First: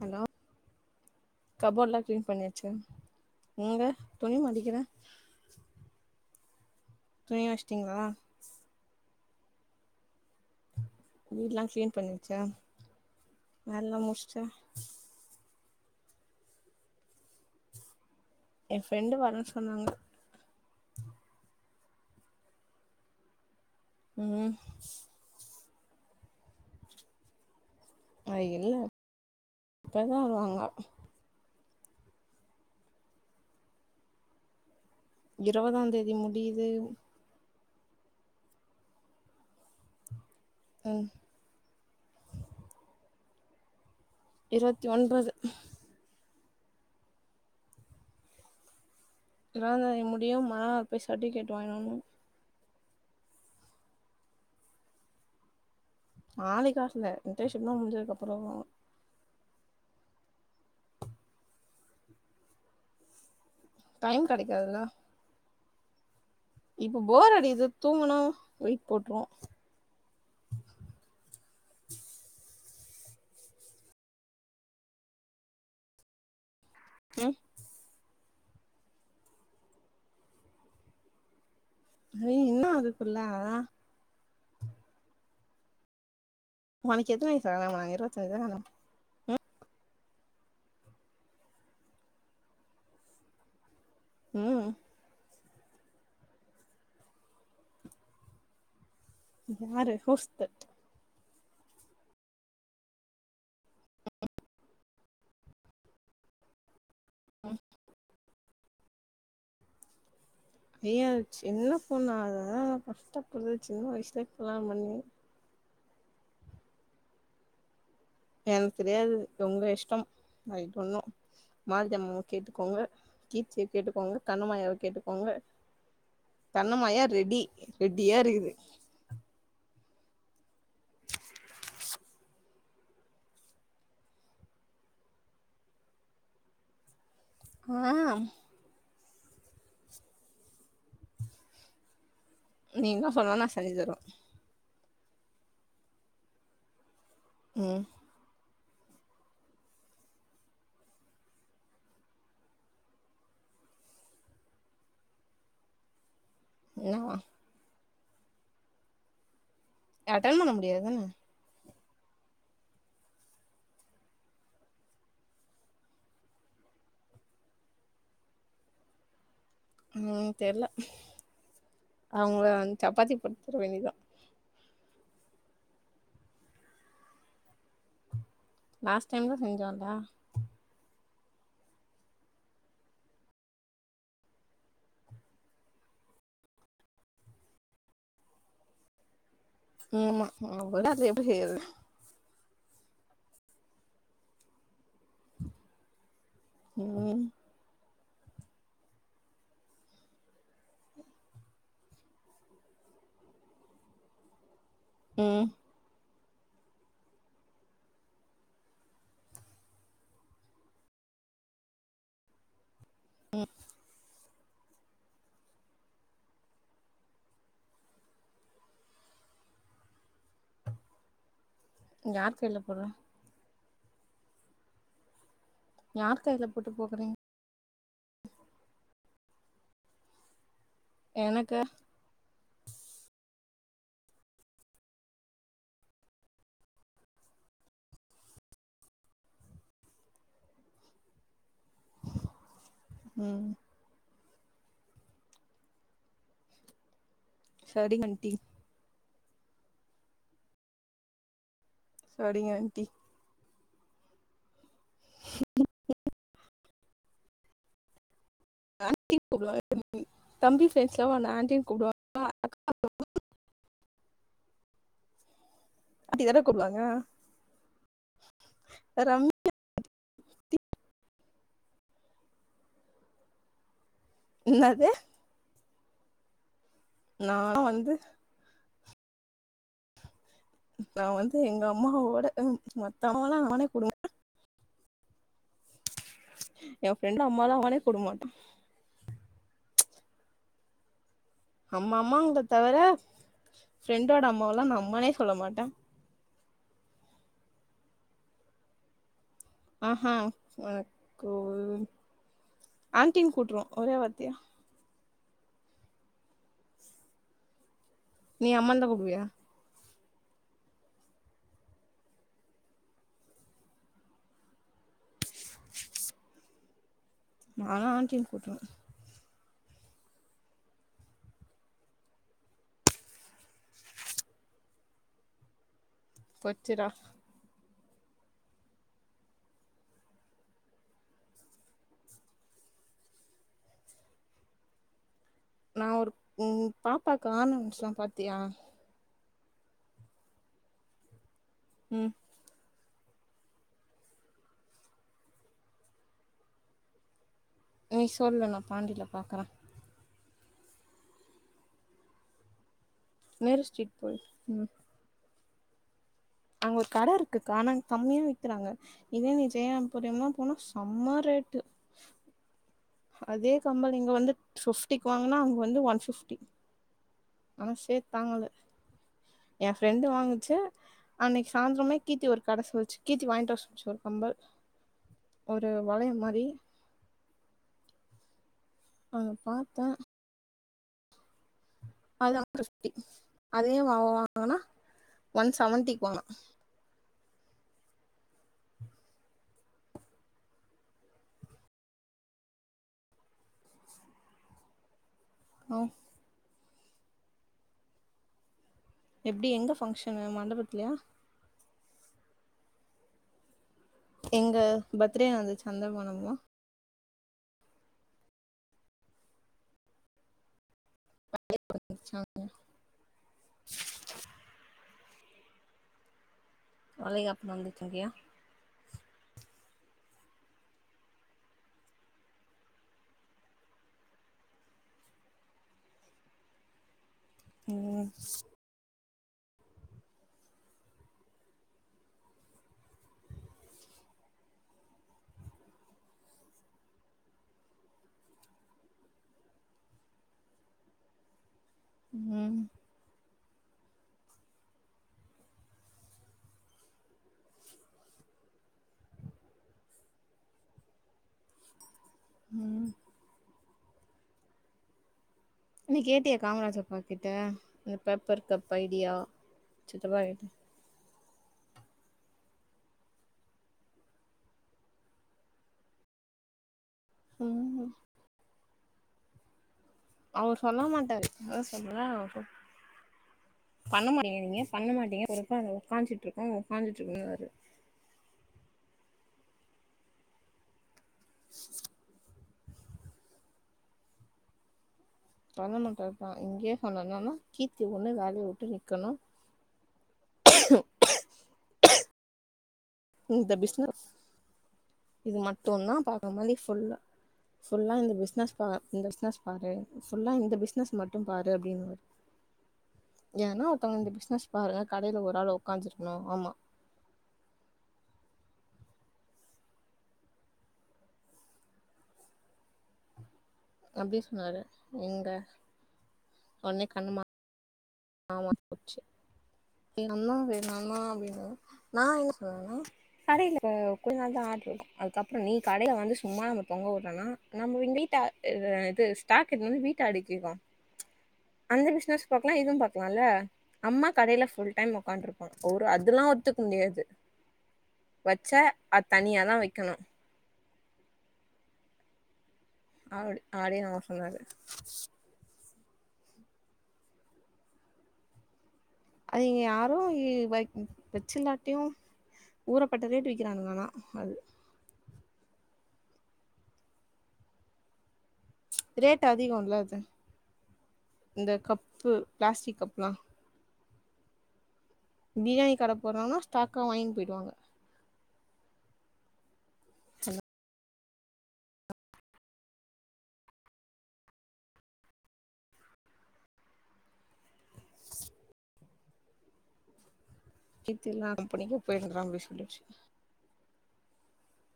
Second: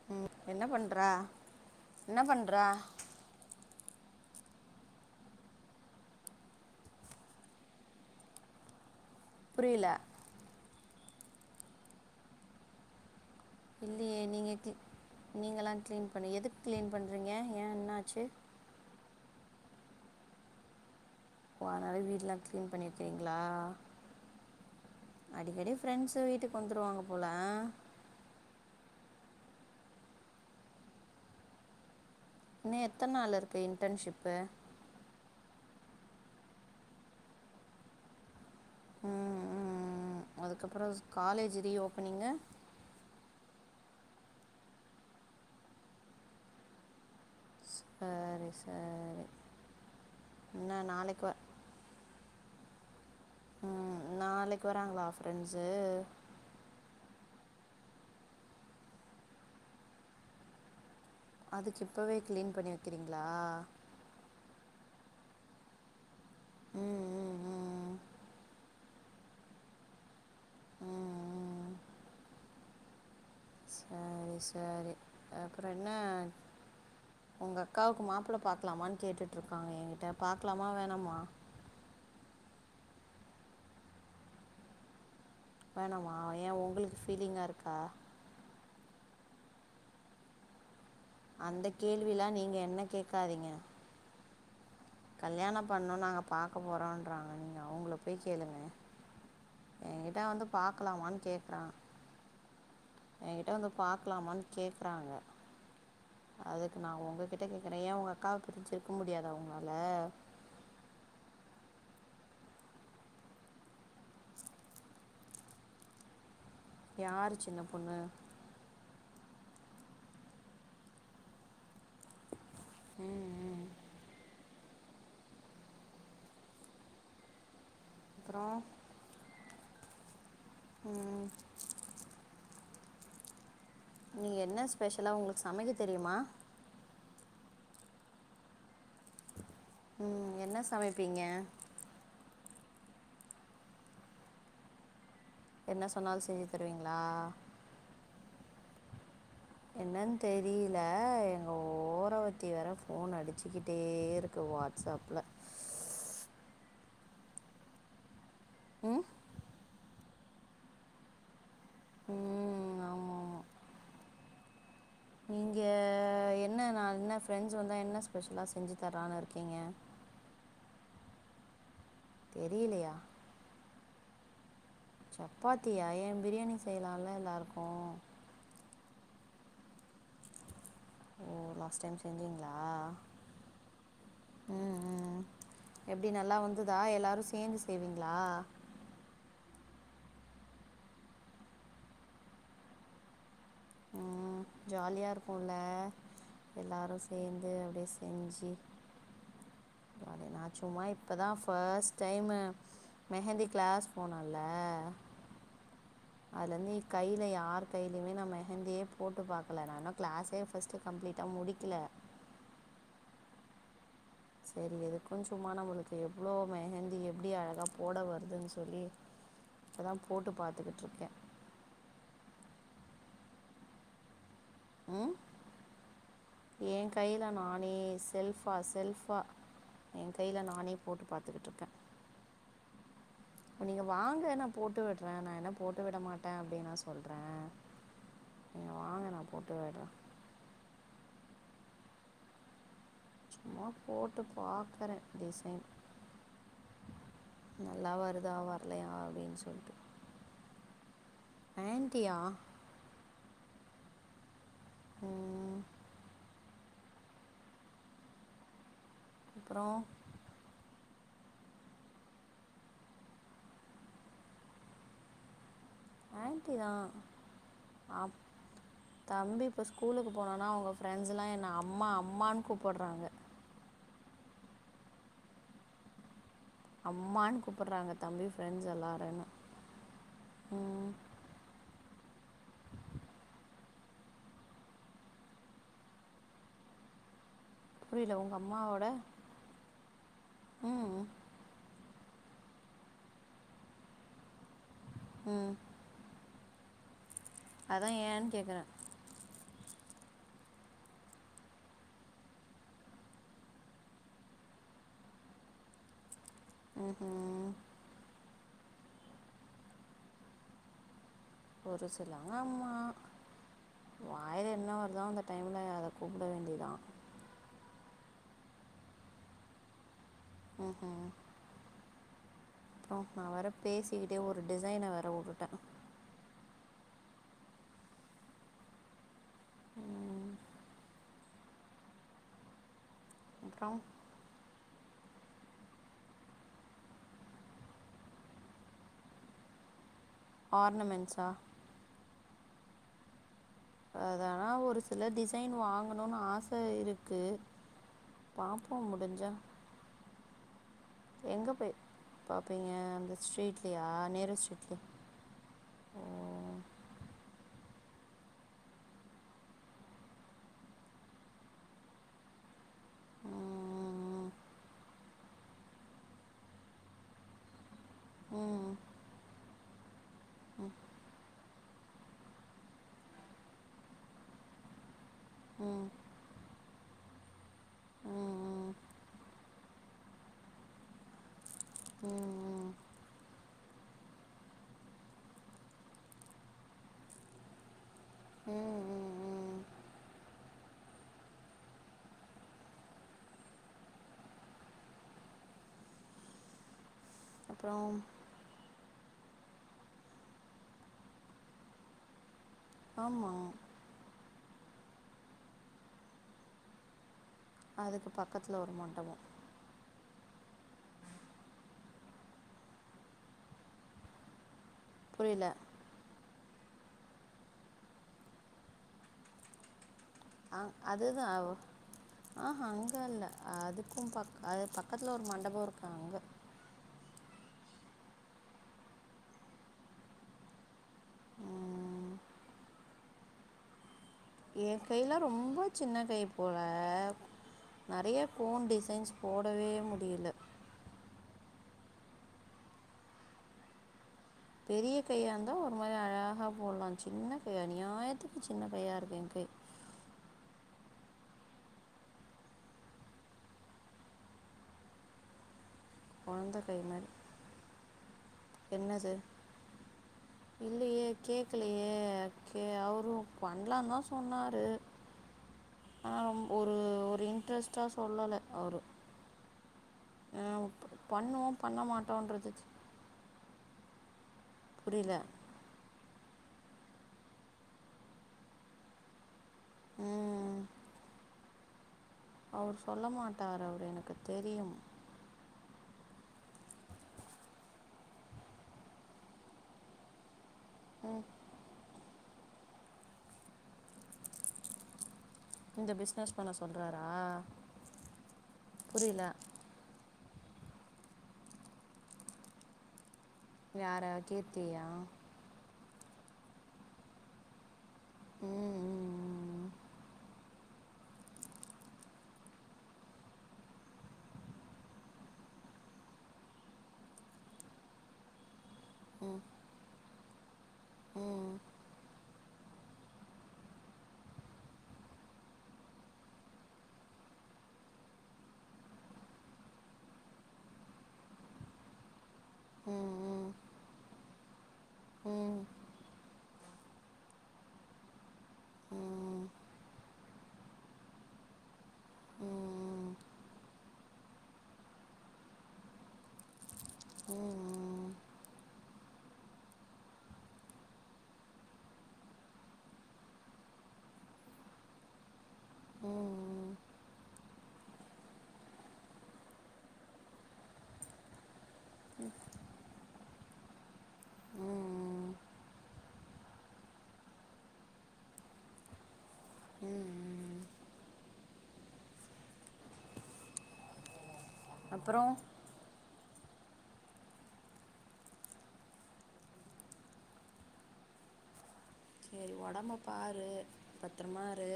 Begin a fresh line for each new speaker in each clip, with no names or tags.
Hello
என்ன பண்ணுறா
கபோர்ட்லா
என்ன
க்ளீன்
பண்ணுறா
பண்ணியாச்சு உங்க துணி மடிக்கிறே துணிவஷ்டிங்ளா
புரியல
வீட்லா கிளீன் பண்ணியாச்சா வேலலா
இல்லையே
முடிச்சுட்டா
நீங்க க்ளீ நீங்கலா க்ளீன் பண்ணி எதுக்கு க்ளீன் பண்றிங்க ஏ என்னாச்சு
ஏ ஃப்ரெண்டு வரேன் சொன்னாங்க
ஓ அதனால வீட்லா க்ளீன் பண்ணி வெக்கிறீங்ளா
உம்
அடிக்கடி ஃபிரெண்ட்ஸ்ஸு வீட்டுக்கு வந்துருவாங்க போலே
அ இல்ல இப்பதா வருவாங்க
இன்னு எத்தன் நாள் இருக்கு இன்டன்ஷிப்பு
இருவதாந்தேதி முடியிது
உம் உஹும் அதுக்கப்புறொவ்
ம்
காலேஜி ரீஓப்பனிங்கு
இருவத்தி ஒன்பது
சேரி சேரி
இருவதாந்தேதி முடியு மறுநாள் பொய்
வ
சர்டிபிகேட் வாய்ன்ட்டுவரனு
உம் நாளைக்கு வராங்களா ஃப்ரெண்ட்சு
நாளைக்கு ஆட்ல இன்டர்ன்ஷிப்லா முடிஞ்சதுக்கு அப்றோ
அதுக்கு இப்பவே கிளீன் பண்ணி வைக்கிறீங்களா
டைம் கிடைக்காதுல இப்ப
ம்
போர்
ம்
அடிக்குது
ம்
தூங்கணு ஒய் போட்ரு
உம் உம் சாரி சாரி அப்றோ என்ன
ம்
உங்க அக்காவுக்கு மாப் புள பாக்லாமான் கேட்டுட்டு இருக்காங்க எங்கிட்ட பாக்லாமா வேணாமா
ஏ இன்னு அதுக்குள்ளா
வேணாமா ஏன் உங்களுக்கு
ஒனக்கு எத்தன
ஃபீலிங்கா
வயசுல கல்யாண
இருக்கா?
பன்னாங்க இருவத்துதஞ்சுல தா [unintelligible]
அந்த கேள்விலா நீங்க என்ன கேக்காதீங்க
உம்
கல்யாணோ பண்ணு நாங்க பாக்க போறோன்றாங்க நீங்க அவ்ங்கள போய் கேளுங்க
யாரு கூஸ் தட்
ஆ எங்கிட்ட வந்து பாக்லாமான் கேக்குறாங்க அதுக்கு நா ஒங்ககிட்ட கேட்கற ஏ ஒங்க அக்காக்கு புரிஞ்சுக்க முடியாதா உங்களால் ல
ஐயோ அது சின்ன பொன்னு அதுத கஸ்டபடுது சின்ன வயசுலே கல்யாணோ பண்ணி
யாரு சின்ன பொண்ணு
எனக்கு தெரியாது ஒங்க இஷ்டோம் ஐ டோன் நோ வய்யமூடு கேட்டுக்கோங்க
ம்.
கீர்திய கேட்டுக்கோங்க கண்ணமாயவ கேட்டுக்கோங்க தன்னமாயா ரெடி ரெடியா இருக்குது
அப்புறம்? ம். நீ என்ன ஸ்பெஷலா உங்களுக்கு சமைக்க தெரிமா
ஆ
உம் என்ன சமைப்பீங்க
நீங்ளா சொன்னா நா செஞ்சு தருவ
என்ன சொன்னாலு செஞ்சு தருவீங்க
உம்
என்னன் தெரியல எங்க ஓரவத்தி வேற போன் அடிச்சுக்கிட்டே இருக்கு வாட்ஸ்ப்ல
என்னவா
உம்
அட்டன் பண்ண முடியாது தான
உம் ஆமா ஆமா நீங்க என்ன நா என்ன ஃப்ரெண்ட்ஸ் வந்தா என்ன ஸ்பெஷலா செஞ்சு தறான்னு இருக்
அவுங்கள வந்து
தெரியலையா
சப்பாத்தி பொடுத்துட வேண்டிதா
சப்பாத்தியா ஏ பிரியாணி செய்லால்ல எல்லாருக்கு
லாஸ்ட் டைம் தா செஞ்சோல்லா
ஓ லாஸ்ட் டைம் செஞ்சீங்ளா ம் ம் எப்டி நல்லா வந்துதா எல்லாரு சேந்து செய்வீங்ளா
ஆமா [unintelligible] எப்டி செய்யற்து
ஜாலியா இருக்குல எல்லாரு
ம்
சேந்து அப்டே செஞ்சி [unintelligible] நா இப்பதா ஃபஸ்ட் டைமு மெஹந்தி க்ளாஸ் போனல
ம்
அதுலருந்தே கைல யாரு கையியுமே நா மெஹந்தியே போட்டு பாக்கல நா இன்னு க்ளாஸே ஃபஸ்ட்டு கம்ப்ளீட்டா முடிக்கில
ம்
செரி இது கொஞ்சுமா நம்புளுக்கு எவ்ளோ மெஹந்தி எப்டி அழகா போட வருதுன் சொல்லி இப்பதா போட்டு பாத்துக்கிட்ருக்கே
யார் பேர்ல போட்லா
ம்
யார் கையில போட்டு
என
போக்குறீங்க
கைல நானே செல்பா செல்ஃப் ம் எ கைல நானே போட்டு
எனக்கா
பாத்துக்கிட்ருக்கே நீங்க வாங்க நா போட்டு விட்றே நா என்ன போட்டு விட மாட்டே அப்டினா சொல்றே நீங்க வாங்க நா போட்டு விட்றே
ம்
சும்மா போட் டு பாக்கறே டிசைன் நல்லா
சரிங்க ஆண்டி
வருதா வர்லையா அப் டின் சொல்ட்டு
செரிங்க ஆன்ட்டி
அப்புறம்
[inaudible] தம்பி [inaudible] [unintelligible] டி தான
ஆன்ட்டி
கூப்டுவாங்க
தான் அப் தம்பி இப்ப ஸ்கூலுக்கு போனானா அவுங்க ப்ரெண்ஸெல்லா என்ன அ ம்மா அம்மான் கூப்பட்றாங்க
இன்னாது
அம்மான் கூப்புட்றாங்க
வந்து
தம்பி ஃப்ரெண்ஸ் எல்லாரு என்ன
நா வந்து எங்க அம்மாவோட ம் மத்த அம்மாலா அம்மானே கூப்ட மாட்ட எ ப்ரெண் நம்மெல்லா ஒரே குடும்போ
புரியல உங்கள் அம்மாவோட
[inaudible]
ம்
நம்ம அம்மாங்ள தவிர ப்ரெண்டோட அம்மாவெல்லா நா அம்மானே சொல்ல மாட்டே
அதா ஏன் கேக்குறே
ஆஹா ஆ குவு ஆன்ட்டின்னு கூட்டுறோ ஒரே வார்த்தயா
ம் ஹும்
நீ அம்மான்னு தான் கூப்டுவியா
ஒரு சிலாங்க அம்மா வாயில என்ன வருதோ அந்த டைம்ல அத கூப்ட வேண்டியதா
நால்லா ஆன்ட்டின்னு கூப்டுறுவே
ம் ஹு ஓ நா வேற பேசிகிட்டே ஒரு டிசைன வேற வுட்டுட்டே
பொச்சிரா
ம் அப்றோ
நா ஒரு ம் பாப்பாக்கு ஆன்னு சொன் பாத்தியா
ஆர்னமென்ஸ்ஸா
ம்
அதனா ஒரு சில டிசைன் வாங்கணு ஆச இருக்கு
நீ சொல்லு நா பாண்டில பாக்கற
எங்க போய் பாப்பீங்க அந்த
நேரு
ஸ்ட்ரீட்லயா
ஸ்ட்ரீட் போய்
நேரு
ம்
ஸ்ட்ரீட்ல ஓ
அங்க ஒரு கடைருக்கு ஆனா கம்மி விக்கிறாங்க இதே ஜெய [unintelligible] போனா செம்ம ரேட்டு அதே கம்மல் இங்க
ம்
வந்து ஃபிஃப்டிக்கு வாங்குனா அங்க வந்து ஒன் ஃபிஃப்டி மனசு சே தாங்கல
ம்
என் ஃப்ரெண்ட் வாங் குச்சு அன்னை சாந்திரமே கீத்தி ஒரு கட சொல்ச்சு கீர்த்தி வாங்கிட்டு வர சொல்ச்சு ஒரு கம்மல் ஒரு
ம்
வளைய மாரி
ம் ம்
அங்க பாத்தே அதுதா [unintelligible]
ம்
ஃபிஃப்டி அதே அவா வாங்னா ஒன் செவன்டிக்கு வாங்ணா
ம் ம் ம்
ஔஃ
அப்றோ
எப்டி எங்க ஃபங்ஷனு மண்டபத்துலயா
ஆமா
எங்க பர்த்டே நடந்துச்சு அந்த மண்டபம
அதுக்கு பக்கத்துல ஒரு மண்டப
[unintelligible]
புரியில்ல
வளைகாப்பு நடந்துச்சு அங்கயா
அங் அதுதா ஆஹ அங்க இல்ல அதுக்கு பக் அது பக்கத்துல ஒரு மண்டப இருக்கு அங்க
ம்
ம் என் கைலா ரொம்ப சின்ன கை போல நறைய கோன் டிசைன்ஸ் போடவே முடில
ம்
பெரிய கையா இந்தா ஒரு மாரி அழகா போடலா சின்ன கை அநியாயத்துக்கு சின்ன கையா இருக்கு என் கை
ம்ம் நீ கேட்டிய
கொழந்த கை
காமராஜப்பா
மாரி
கிட்ட இந்த பேப்பர் கப் ஐடியா
என்னது
சித்தப்பா கேட்ட
லயே கே அவரு பண்லா தா சொன்னாரு ஆனா ஒரு ஒரு ஒரு இன்ட்ரெஸ்ட்டா
ம்
சொல்லல அவரு
அவர் சொல்ல மாட்டாரு அத
பண்ணுவோம் பண்ண
சொல்ல [unintelligible]
மாட்டோன்றது
பண்ணமாடிய ங்க பண்ண
புரியல
மாட்டீங்க ஒருக்க அது காஞ்சிட்டு இரு ஒக்காஞ்சிட்டு இருந்தாரு
ம் ம் அவர் சொல்ல மாட்டாரு அவரு எனக்கு தெரியும்
பண்ண மாட்டாருதா இங்கயே சொன்ன என்னன்னா கீர்த்தி ஒண்ணு வேலய உட்டு நிக்கணு
ம்
இந்த பிஷ்னஸ் இது
இந்த
மட்டுதா பாக்கற
பிஸ்னஸ் பண்ண
மாரி ஃபுல்லா
சொல்கிறாரா
ஃபுல்லா இந்த பிஸ்னஸ் பா இந்த
புரியல
பிஸ்னஸ் பாரு சொல்லா இந்த பிசினஸ் மட்டு பாரு அப்டின்னு ஏன்னா ஒருத்தவங்க
யாரை
இந்த பிசினஸ் பாருங்க
கீர்த்தியா
கடையில ஒரு ஆல் உக்காஞ்சிருக்கணு ஆமா
ம் ம்
அப்டி சொன்னாரு எங்க ஒனே கண்ணமா ஆமா [unintelligible]
ம்
எங்க அம்மா வேல நானா அப்டின்னு
ம்
நா என் ஆ கடையில கொஞ்ச நாள் தா ஆட்ரு இருக்கு அதுக்கப்புற நீ கடய வந்து சும்மா நம்ம தொங்க விடுறனா நம்ம வீ நீட்டா இத ஷ்டாக் இருக்குபோது நீட்டா அடிக்கிறோ அந்த பிஷினஸ் பாக்லா இது அதுனால
ம்
அம்மா கடயில ஃபுல் டைம் உக்காந்து இருப்பாங்க
ம்
ஒரு அதுல்லா ஒத்து க முடியாது வச்சா
ம்
அது தனியா
ம்
தா வக்கணு
ம்
அப்டி ஆடினு அவசொன்னாறு அது நீங்க யாரு வெச்சு இல்லாட்டியு ஊறப்பட்ட ரேட்டு விக்கிறாங்க ஆனா அது
ம் ம்
ரேட் அதிகல அது இந்த கப் பு பிளாஸ்டிக் கப்லா
ம்
பிரியாணி கட போறவகனா ஸ்டாக்கா வாங்கி போயி்டுவாங்க
ம் ம் அப்பறோ
கீர்த்தில்லா ரெம்ப பிடிக்கு
செரி ஒடம்ப பாரு பத்தரமாரு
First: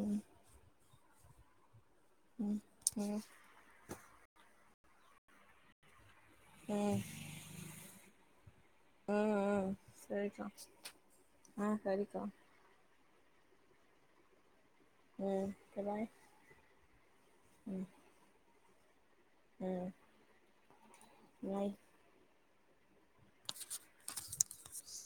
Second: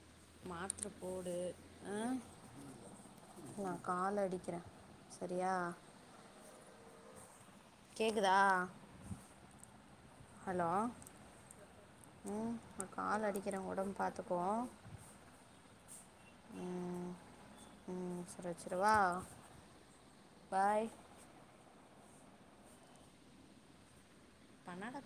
ம்
ஆ
ம் ம்
நா கால் அடிக்கிறே செரியா
ம்
கேக்குதா
ம் ம் சரிக்கா
ஹலோ
ஆ சரிக்கா
ம் கால் அடிக்கிறே ஒடம்பு பாத்துக்கோ
ம் தபாய் ம்
வெச்சிரவா
ம் பாய்
பண்ணாட